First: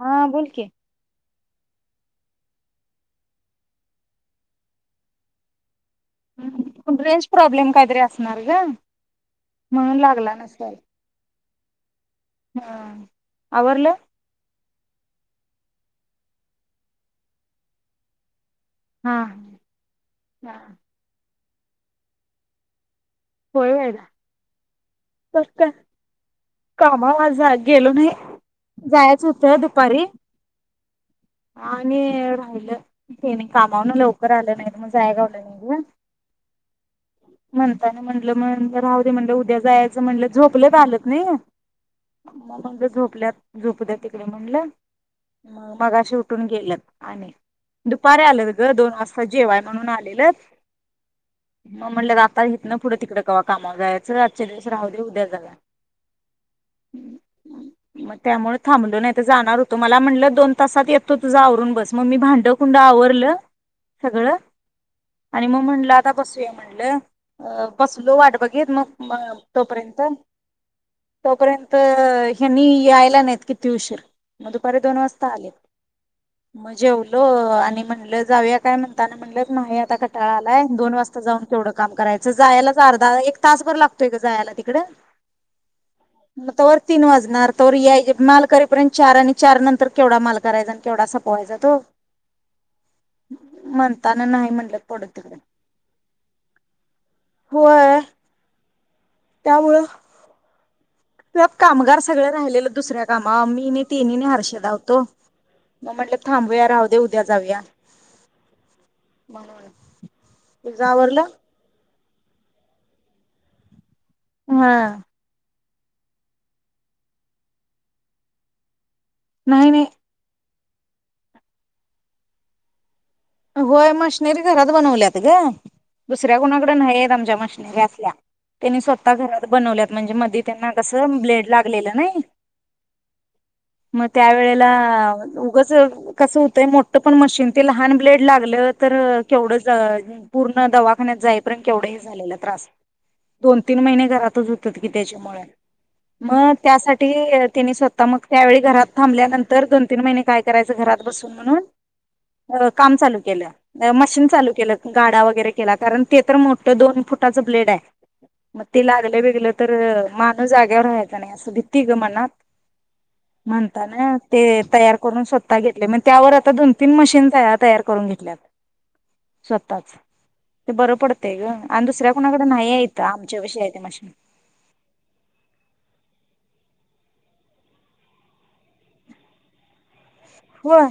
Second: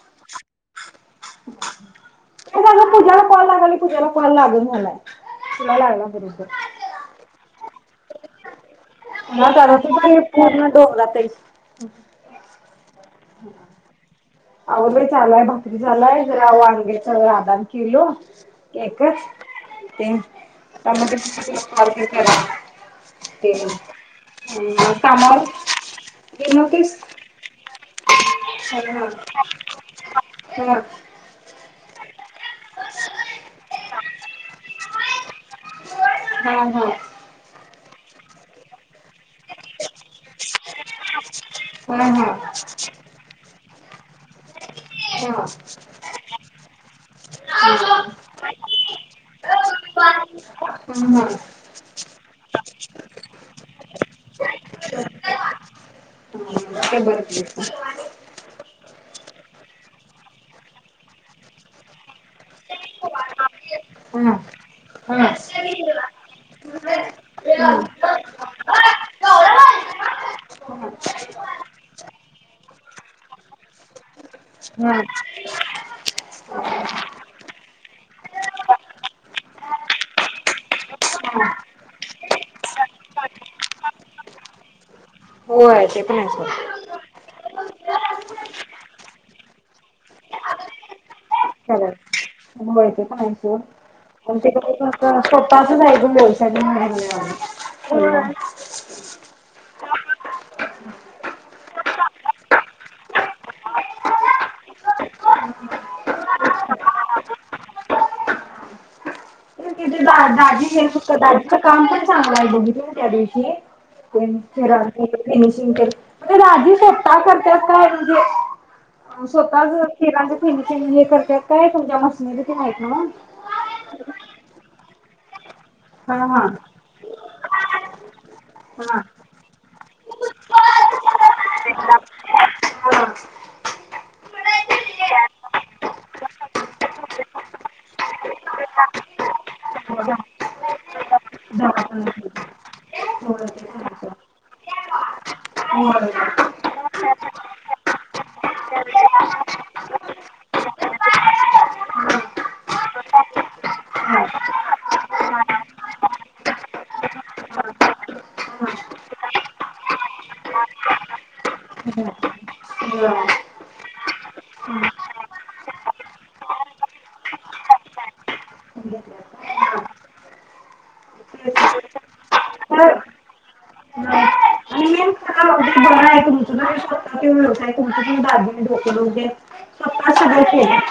हा बोल की, काय झालं पूजाला कॉल लावालोय पूजाला कॉल लागना झालाय. तुला लागला बरोबर हम रेंज प्रॉबलेम काय तरी असेल? असनार ग! या झाडाची म्हणून पान लागला पूर्ण नसेल डोंगरात हाइत. हम् हा आवरल. आवरल चालु हाय भाकरी चालू हाय जरा वांग्याच आदान केलो. एक च हा तीन हा टमाटर तेच कॉल करा. ते हू हू कस काय? कामावर आज ज्याय गेलो नाही हा हा जायच होत दुपारी हा आणि तेनी कामावरनं लव तर आलं नाहीत म जाया गावलं नाय ग हां हां त्यांनी म्हटलं म राहू दे म्हणल उद्या जायचं म्हणलं झोपलेत आलंत. नाही हूं हूं मग झोपल्यात झोपू दया तिकड म्हणलं. म मगाशी उ उठून गेल्यात आणि दुपारी आलंत ग दोन वाजता जेवाय म्हणून आलेलत हा म म्हणलं आता इथन ना पुढं तिकड कवा कामावर जायचं आजच्या दिवस राहू दे उद्या जा ते बरं केलंस म त्यामुळे थांबलो. नायत जाणार होतो मला म्हटलं दोन तासात येत तु तुझ आवरून बस म मी भांड कुंड आवरलं सगळ हा आणि म म्हणलं आता बसूया म्हणलं बसलो वाट बघेत मग तोपर्यंत तोपर्यंत हेनि की आयला नाहीत किती उशीर म दुपारी दोन वाजता आलेत. म जेवलो आणि मग म्हणलं जाऊया काय म्हणताना म्हणलं नाही आता कटाळा आलाय दोन वाजता जाऊन केवड काम कराय त जायालाच अर्धा एक तासभर लागतोय ग जायाला तिकडं होय ते पण आहे सोड म्हणलं तवर तीन वाजणार तवर याय माल करेपर्यंत चार आणि चार नंतर केवढा माल करायच केवडा सप व्हय ते पण हाय सोड म्हणताना नाही म्हणलं पडू [unintelligible] तिकडे स्वतःचाच आहे ग व्यवसाय होय [unintelligible] [unintelligible] त्यात कामगार सगळं राहिलेलं दुसऱ्या कामावर मी नी ती नी नं हर्षदा होतो मग म्हटलं थांबया राहू दे उद्या जाऊया. तिथे दाजी तुझं येईल फक्त आवरलं दाजीच कामंपण चांगला आहे बघितलं न त्या दिवशी [inaudible] म्हणजे हा दाजी स्वतः करत्यात काय म्हणजे नाही स्वतःच नाही केला हे करतात काय तुमच्या मशनरी तर हायत नव्ह? र बनवल्यात ग. हा दुसऱ्या हा कुणाकडे नाहीेत आमच्या म प्रश्री असल्या त्यांनी हा स्वतः घरात बनवल्यात म्हणजे मधी त्यांना कसं ब्लेड लागलेलं नई, मग त्यावेळेला उगच कसं होतंय मोठं पण मशीन ते लहान ब्लेड लागलं तर केवढं पूर्ण दवाखान्यात जाईपर्यंत केवढ हे झालेला त्रास दोन तीन महिने घरातच होतात की त्याच्यामुळे मग त्यासाठी त्यानी स्वतः मग त्यावेळी घरात थांबल्यानंतर दोन तीन महिने काय करायचं घरात बसून म्हणून परत काम चालू केलं मशीन चालू केलं गाडा वगैरे केला कारण ते तर मोठं दोन फुटाचं ब्लेड आहे. मग ते लागलं बिगलं तर माणूस जाग्यावर राहायचं नाही असं बी तिघ म्हणत म्हणताना ते तयार करून स्वतः घेतले मग त्यावर आता दोन तीन मशीनस हयात तयार करून घेतल्यात स्वतःच ते बरं पडतय ओ आणि दुसऱ्या कोणाकडे नाहीये इथं आमच्यापाशी आहे त्या मशनर आणि मेन खरा उद्योग बरा बाजूचं डोकं धू दे स्पाचं होय,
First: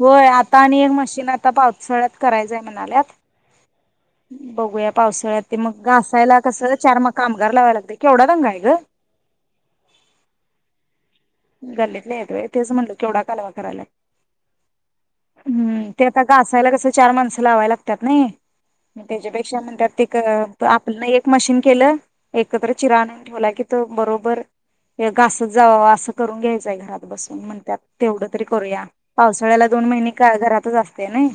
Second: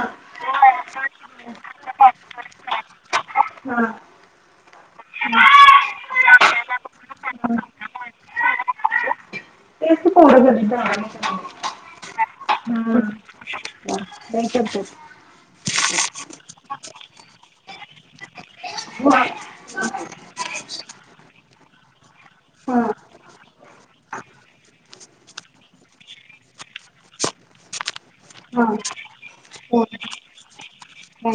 होय आता आणि एक मशीन आता पावसाळ्यात करायचंय म्हणाल्यात. हा बघूया पावसाळ्यात ते मग घासायला कसं चार मग कामगार लावायला लागत्यात. केवढा दंगा आहे ग? तेच की पोरं गरीब दाराने करायला. गल्लीतले येत तेच म्हणल हम्म. केवढा कालवा करायला हा, लई करतात. हम्म ते आता घासायला कस चार माणसं लावायला लागतात नाही त्याच्यापेक्षा म्हणतात ते आपल्या एक मशीन केलं एकत्र हा चिरा आणून ठेवला कि तो बरोबर घासच जावावा अस करून घ्यायचंय घरात बसून म्हण त्यात तेवढ तरी हा करूया हा पावसाळ्याला हो दोन महिने का घरातच असते नई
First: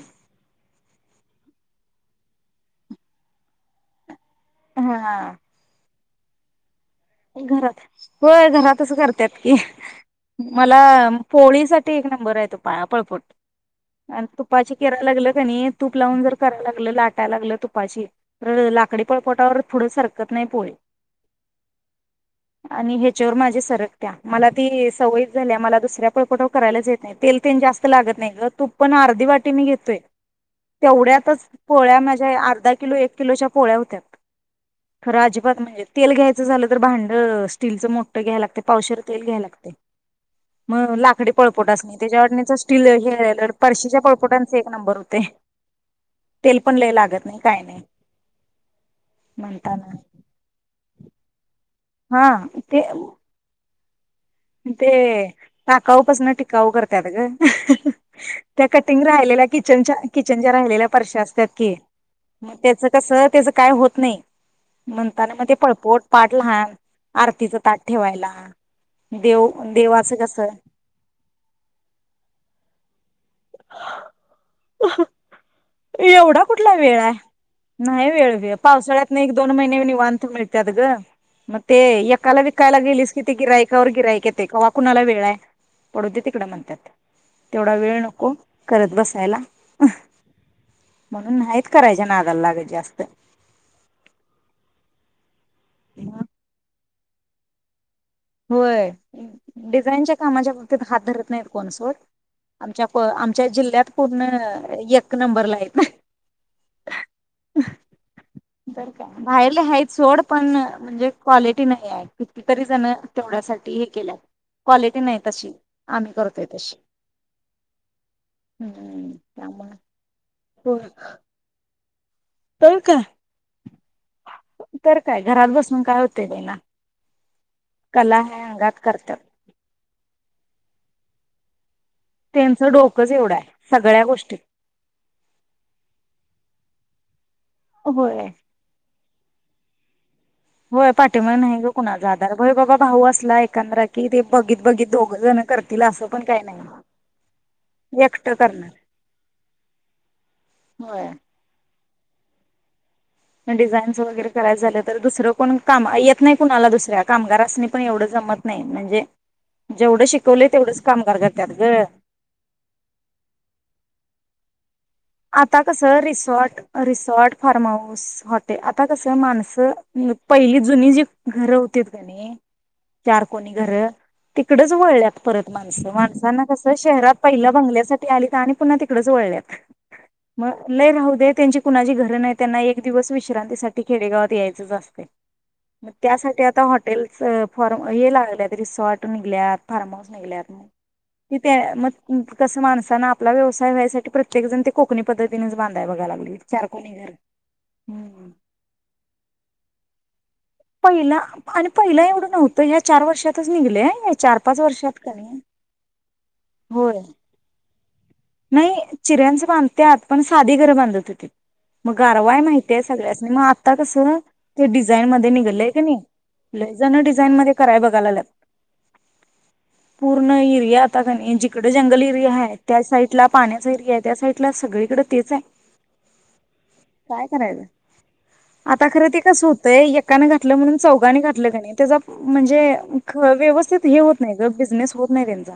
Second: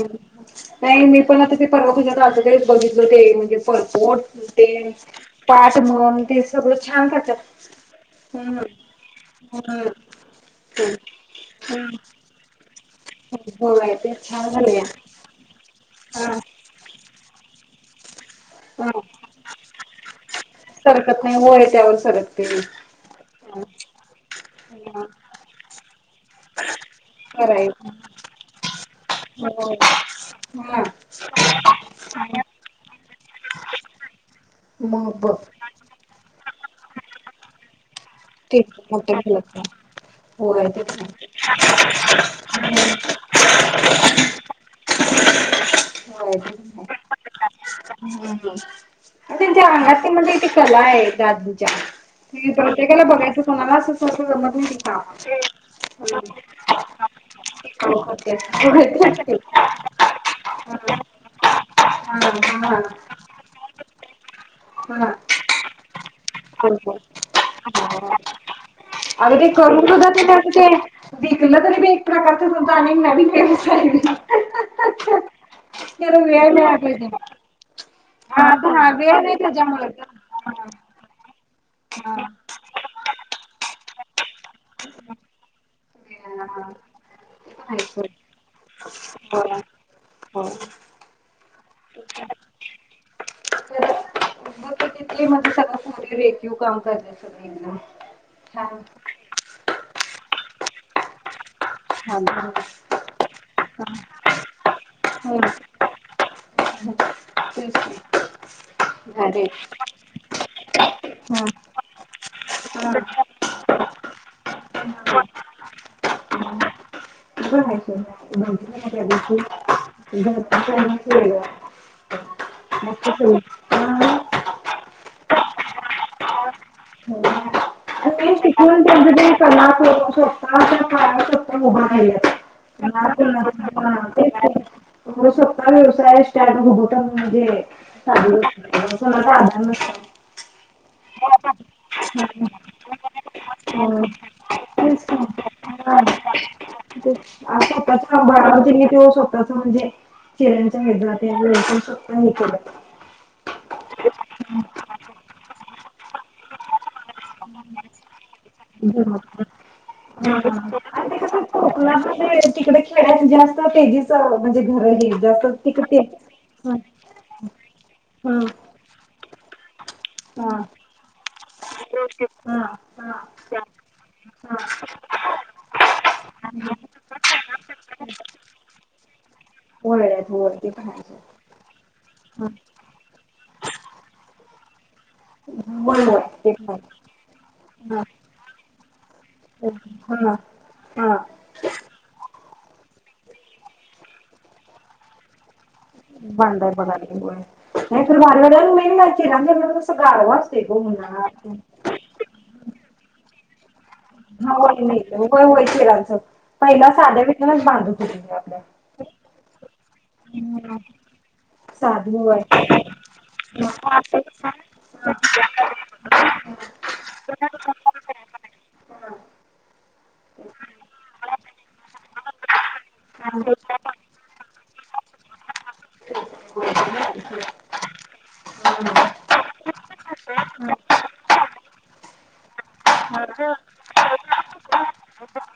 नाही मी पण आता ते परवा तुझ्या असकडेच बघितलं ते म्हणजे फफोट ते हा पाच म्हणून ते सगळं छान करतात. घरात हो हम्म. घरात अस करतात की हम्म. मला पोळीच साठी हम्म. एक नंबर आहे तो पाळ पोळपाट. होय ते आणि छान तुपाची झालंय किरा लागल क नाही तूप लावून हा जर कराव लागलं लाट कराय लागलं तुपाची हा लाकडी पोळपाटावर पुढं सरकत नाही पोळी सरकत नाही होय त्यावर सरकते. आणि ह्याच्यावर माझेस सरकतीया मला ती हा सवयच झालीया, मला दुसऱ्या पोळपाटावर करायलाच येत ना य तेल तेन कराय जास्त लागत नाहीत ग. तूप पण अर्धी वाटी मी होय. घेतोय हा तेवढ्यातच पोळ्या माझ्या अर्धा किलो एक किलोच्या पोळ्या होत्या मग खर बघ अजिबात म्हणजे तेल घ्यायचं झालं क तर भांड स्टीलचं मोठं घ्यायला लाग तर ठीक पावशेर मोठे तेल होय घ्यायला लागतंय, तेच मग ना. लाकडी पोळपाट असतंय त्याच्या वाटणीच स्टील हे परशीच्या पळपोटांचा एक नंबर हो ते होय तेच तेल पण ना. लय लागत नाही. काय नाही हम्म त्यांच्या म्हणताना आंगात ते म्हणजे ती कला आहे एक अद्भुत हा ते प्रत्येकाला बघायचं तुम्हाला अस सा ते टाकाउपासन टिकाऊ करत्यात ग हो करते त्या कटिंग बघायच लागते. राहिलेल्या किचनच्या किचनच्या हा राहिलेल्या पर्श्या असत्यात की. हा मग हा त्याचं कस हा. त्याचं काय होत नाही म्हणताना मग ते पळपोट पाठ लहान आरतीच ताट ठेवायला अग ते देव करून सुद्धा देवाचं ते त्याच कसं ते विकलं तरी एक प्रकारच सुद्धा आणि नवीन [unintelligible] त्याला एवढा कुठला मिळाला वेळ पाहिजे. आहे नाही वेळ हा व हा पावसाळ्यात वेळ नाही एक दोन महिने त्याच्यामुळे ग. निवांत मिळतो. त्यात ग मग ते हा हा. एकाला विकायला गेलीस कि ते गिराईकावर गिराईक येत क्हा कुणाला वेळ आहे पडू ते तिकड म्हणतात तेवढा आहेच वेळ सोड. नको हो करत बसायला हो म्हणून नाहीत करायच्या नादाला लागत जास्त तिथली म्हणजे सगळं रेखीव काम करते सगळे मिळुन होय जाईनाच्या कामाच्या बाबतीत हात धरत नाहीत कोण सोड आमच्या को च्या जिल्ह्यात पूर्ण एक नंबरला येत आहेत तरका अरे बाहेरले हयात सोड पण म्हणजे हा क्वालिटी नाही आहे कितीतरी जण तेवढ्यासाठी हे केल्यात क्वालिटी नाही तशी आम्ही करतोय तशी हम्म [unintelligible] त्यामुळे हो [unintelligible] तर काय मकीपोहे तर काय घरात बसून काय होतंय त्यांना कला आणि आहे अंगात शिकून करतात कला होू शकता फक्त मोबाईल त्याचं डोक डोकच एवढं आहे सगळ्या तेच गोष्टीत की. स्वतः व्यवसाय स्टार्ट होत म्हणजे होय साधी गोष्ट नाही ओ [unintelligible] होय पाठीमाग नाही ग कुणाचा आधार होय बाबा भाऊ असला एकंद्र हो. कि ते बघीत बघीत तेच दोघ की. जण करतील हा. असं आज पण काही नाही एक मी ते स्वतःच म्हणजे चिऱ्यांच्या होय म नाही केलं डिझाईन वगैरे करायच झालं तर दुसरं कोण काम येत नाही कुणाला दुसऱ्या कामगारासनी पण एवढं जमत नाही म्हणजे जमत पण जेवढं शिकवले तेवढंच कामगार कर त्यात ग पण जास्त तेजीच घर हे जा अस आता तिक कसं ते resort resort farm house hotel आता कसं माणसं पहिली हा जुनी जी घरं होतीत क नाही हा हा चारकोणी घरं [unintelligible] हा तिकडच वळल्यात परत माणसं. माणसांना कसं शहरात पहिल बंगल्यासाठी आली तर आणि पुन्हा तिकडच वळल्यात. [unintelligible] वळल्यात म होय ते पण लय राहू दे हाय त्यांची कुणाची घ [inaudible] त्यांना एक दिवस विश्रांतीसाठी खेडेगावात यायचच असतय. मग होय होय त्यासाठी ते आता पण हॉटेलंच फॉर्म हे लागल्यात रिसॉर्ट निघल्यात, फार्म हाऊस हाय हा निघल्यात मग हा हित मग कस माणसान आपला व्यवसाय व्हायसाठी प्रत्येण जण ते कोकणी पद्धतीनच बांध बांधाय बगालिया होय नाही तर हम्म. भारी वाल्या [unintelligible] च गारवा. गं पहिला उन्हात आणि पहिल एवढं नव्ह ह्या चार वर्षातच निघलय हे. हा होय नाही होय होय खिराच. पहिल होय साध्या विटांनच बांध नाही. चिऱ्यांचं बांधत्यात, पण साधी घरं आपल्या बांधत होती. मग साधी गारवा हाय होय माहितीय सगळ्यासनी, मग आता कसं ते डिझाईन मध्ये निघलंय. नाही लयजन डिझाईन मध्ये कराय बघायला लागल्यात, हा पूर्ण एरिया आता कानई नाही जिकड जंगल एरिया हाय त्या साइ ला पाण्याचा एरियाय त्या साइडला सगळीकडे तेच आहे. काय करायचं आता खर ते कस होतंय एकान घातलं म्हणून चौघाने घातलं कणी त्याचा म्हणजेख व्यवस्थित हे होत नाही ग बिजनेस होत नाही त्यांचा.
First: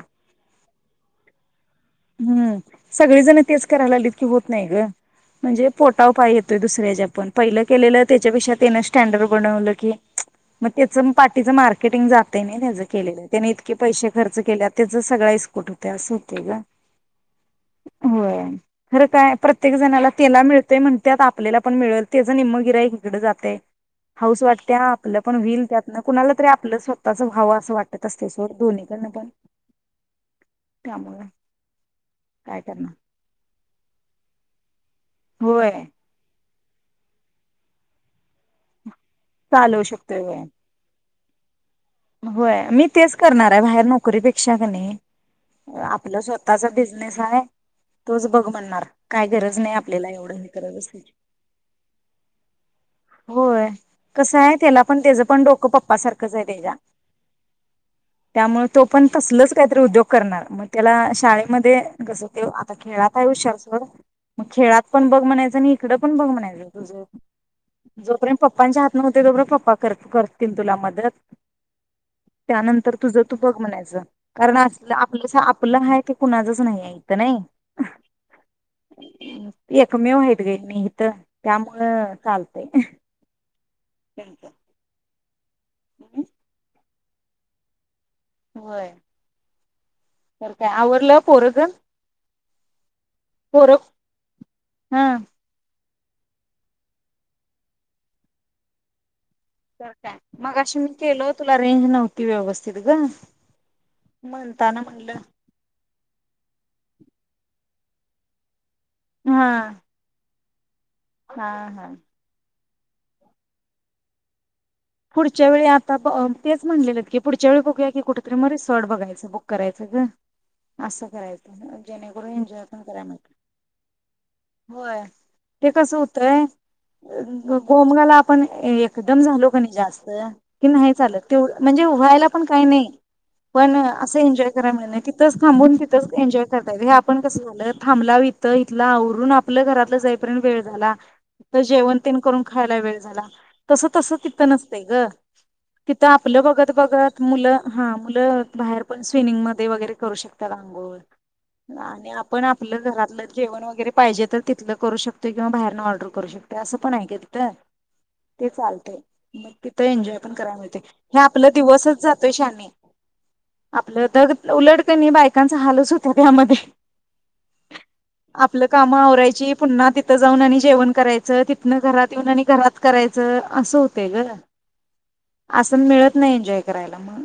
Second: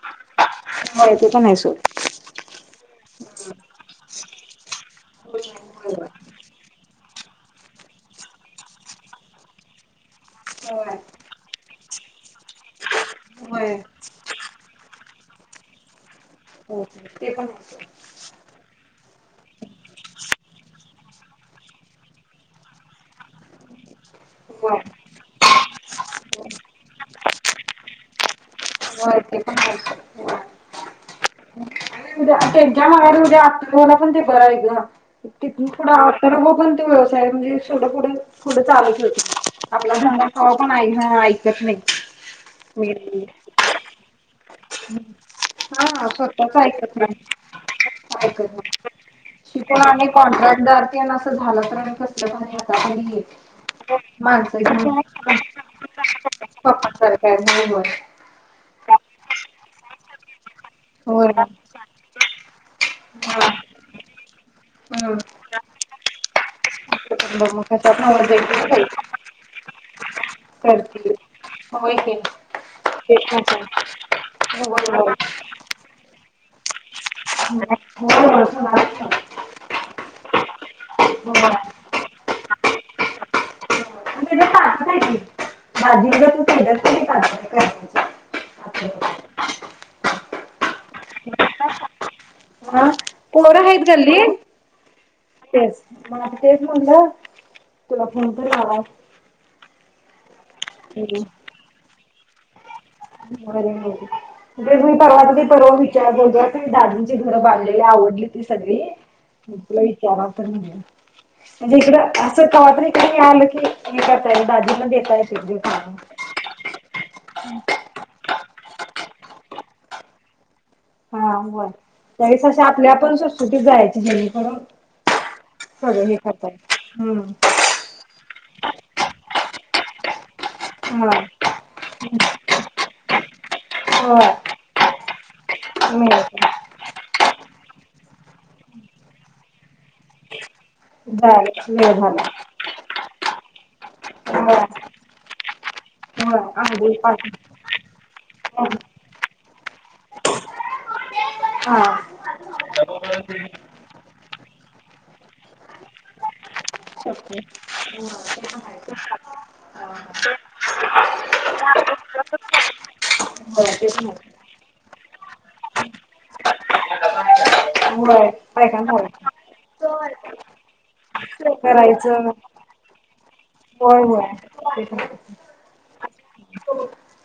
हा ते पनाय सोड. हम् सगळीजण तेच करायला लालीत की होत नाही ग, म्हणजे होय पोटाव पाय येतोय दुसऱ्याच्या ज्या पण पहिलं केलेलं त्याच्यापेक्षा त्यान स्टँडर्ड बनवलं की, [unintelligible] मग त्याचं पाठीचं मार्केटिंग जातय नाही त्याच केलेलं त्याने इतके होय पैसे खर्च केल्या त्याच सगळा इस्कूट होत असं होतय ग. हो ते पण होतं. होय [unintelligible] खरं काय प्रत्येक जणाला तेला मिळतंय म्हणत्यात आपल्याला पण मिळल. तेज निम्म गिराइक एककडे जातय. हाऊस होय वाटत्या आपलं पण वईल त्यातन कुणाला तरी आपलं स्वतःच व्हावं असं वाटत असतय सोड दोन्हीकडनं होय पण ते आहे सोड त्यामुळ. [unintelligible] [unintelligible] पण ते बरंय ग. तिथून होय पुढ [unintelligible] कोणते व्यवसाय म्हणजे [unintelligible] पुढे चालवू शकतोय होय. आपला [unintelligible] [unintelligible] होय, मी तेच करणाराय बाहेर नो कढीपेक्षा क नही स्वतःच ऐकत नाही तोच ऐकत बघ म्हणणार नाही काय गरज नाही शिकून आणि आपल्याला एवढं हे करत कॉन्ट्रॅक्टदार तेन बसायची असं झालं तर कसल भारी होय आता कसं माणस आहे त्याला पण त्याचं पण डोकं पप्पा सारखंच आहे त्याच्या सरकार नाही होय त्यामुळे तो पण तसलच काहीतरी उद्योग करणार, मग त्याला होय. शाळेमध्ये कसं त्यो आता खेळात आहे हा हुशार, सोड मग खेळात पण हम्म. बघ म्हणायचं आणि इकडं पण बघ म्हणायचं तुझं. [unintelligible] करत कोर तिन तुला मदत करतील होय की. त्यानंतर तुझ तेच तु ना बग तर. म्हणायचं, कारण होय असल होय. आपलं सा आपलं हाय ते कुणाचच नाही आहे इथ नाही होय होय सुनामीच होय. एकमेव हाय ग मी इथ त्यामुळ चालतय पण त्याच्या ताटात आहे की भाजी उद्या तू [inaudible] केल्यास कणी ताटात करण्याच्या. होय तर काय आवरलं पोरग पोर आहेत गल्ली हा मग आता तेच मनल तुला फोन तर लावावं. तर काय मगाशी मी केल तुला रेंज नव्हत ती व्यवस्थित ग [inaudible] त्याबरोबर दादांची घरं बांधलेली आवडली ती सगळी. हा तुला विचारा [inaudible] हा म्हणजे हा इकडं असं कवा तरी घरी आलं की करता [inaudible] पुढच्या येतील वेळी काम. आता ब तेच म्हणलेलेत की पुढच्या वेळी बघूया की कुठे [inaudible] म रिसॉर्ट बघायचं बुक करायचं ग असं हा बर करायचं जेणेकरून त्यावेळेस एनजॉय अशा पण आपल्या करायला सुटसुटीत जायची जेणेकरून होय ते कस सगळं हे होतय करता येईल. हम्म गोमगाला पण एकदम झालो पण जास्त कि नाही हा चालत ते म्हणजे व्हायला पण काही नाही पण असं होय एन्जॉय कराय मिळणार क थांबून तिथच मिळेल एन्जॉय करताय पण कसं झालं थांबलाव इथ इथलं आवरून आपलं घरातलं जाईपर्यंत वेळ झाला झालं वेळ जेवण तेन झाला. करून खायला वेळ झाला तसं तसं ती होय नसतय ग तर आपलं होय बघत आंघोळ -बघत पाणी मुलं हा मुलं बाहेर पण स्विमिंग म वगैरे करू शकता अंगोळ हा. आणि आपण आपलं घरातलं जेवण वगैरे पाहिजे तर तिथलं करू शकतोय किंवा बाहेर ऑर्डर करू शकतोय अस ओके ते चालतय मग तिथं एन्जॉय पण कराय मिळतय हे आपला दिवसचं जातोय श्याने, होय ते आपलं पण दग आहे उलट कनी बायकांच हालच होत्यात ह्यामध्ये होय आपलं बायकांना कामं होय आवरायची पुन्हा ती तीथ जाऊन आणि जेवन करायचं च तिथनं घरात येऊन करायचं आणि घरात करायचं असं होत. होय होय. अस मिळत नाही एन्जॉय करायला मग,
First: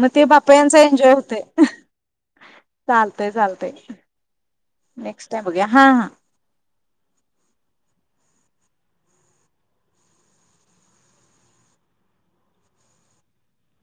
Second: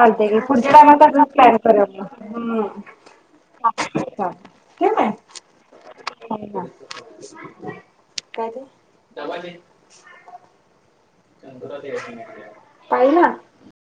मग ते घे पुढच्या बापयांचा टायमिंग एन्जॉय पासून होतय तयारी करुया मग चालतंय चालतंय हम चालतय. नेक्स्ट टाईम बघुया. हां हां काय ते डबा दे पाहिला?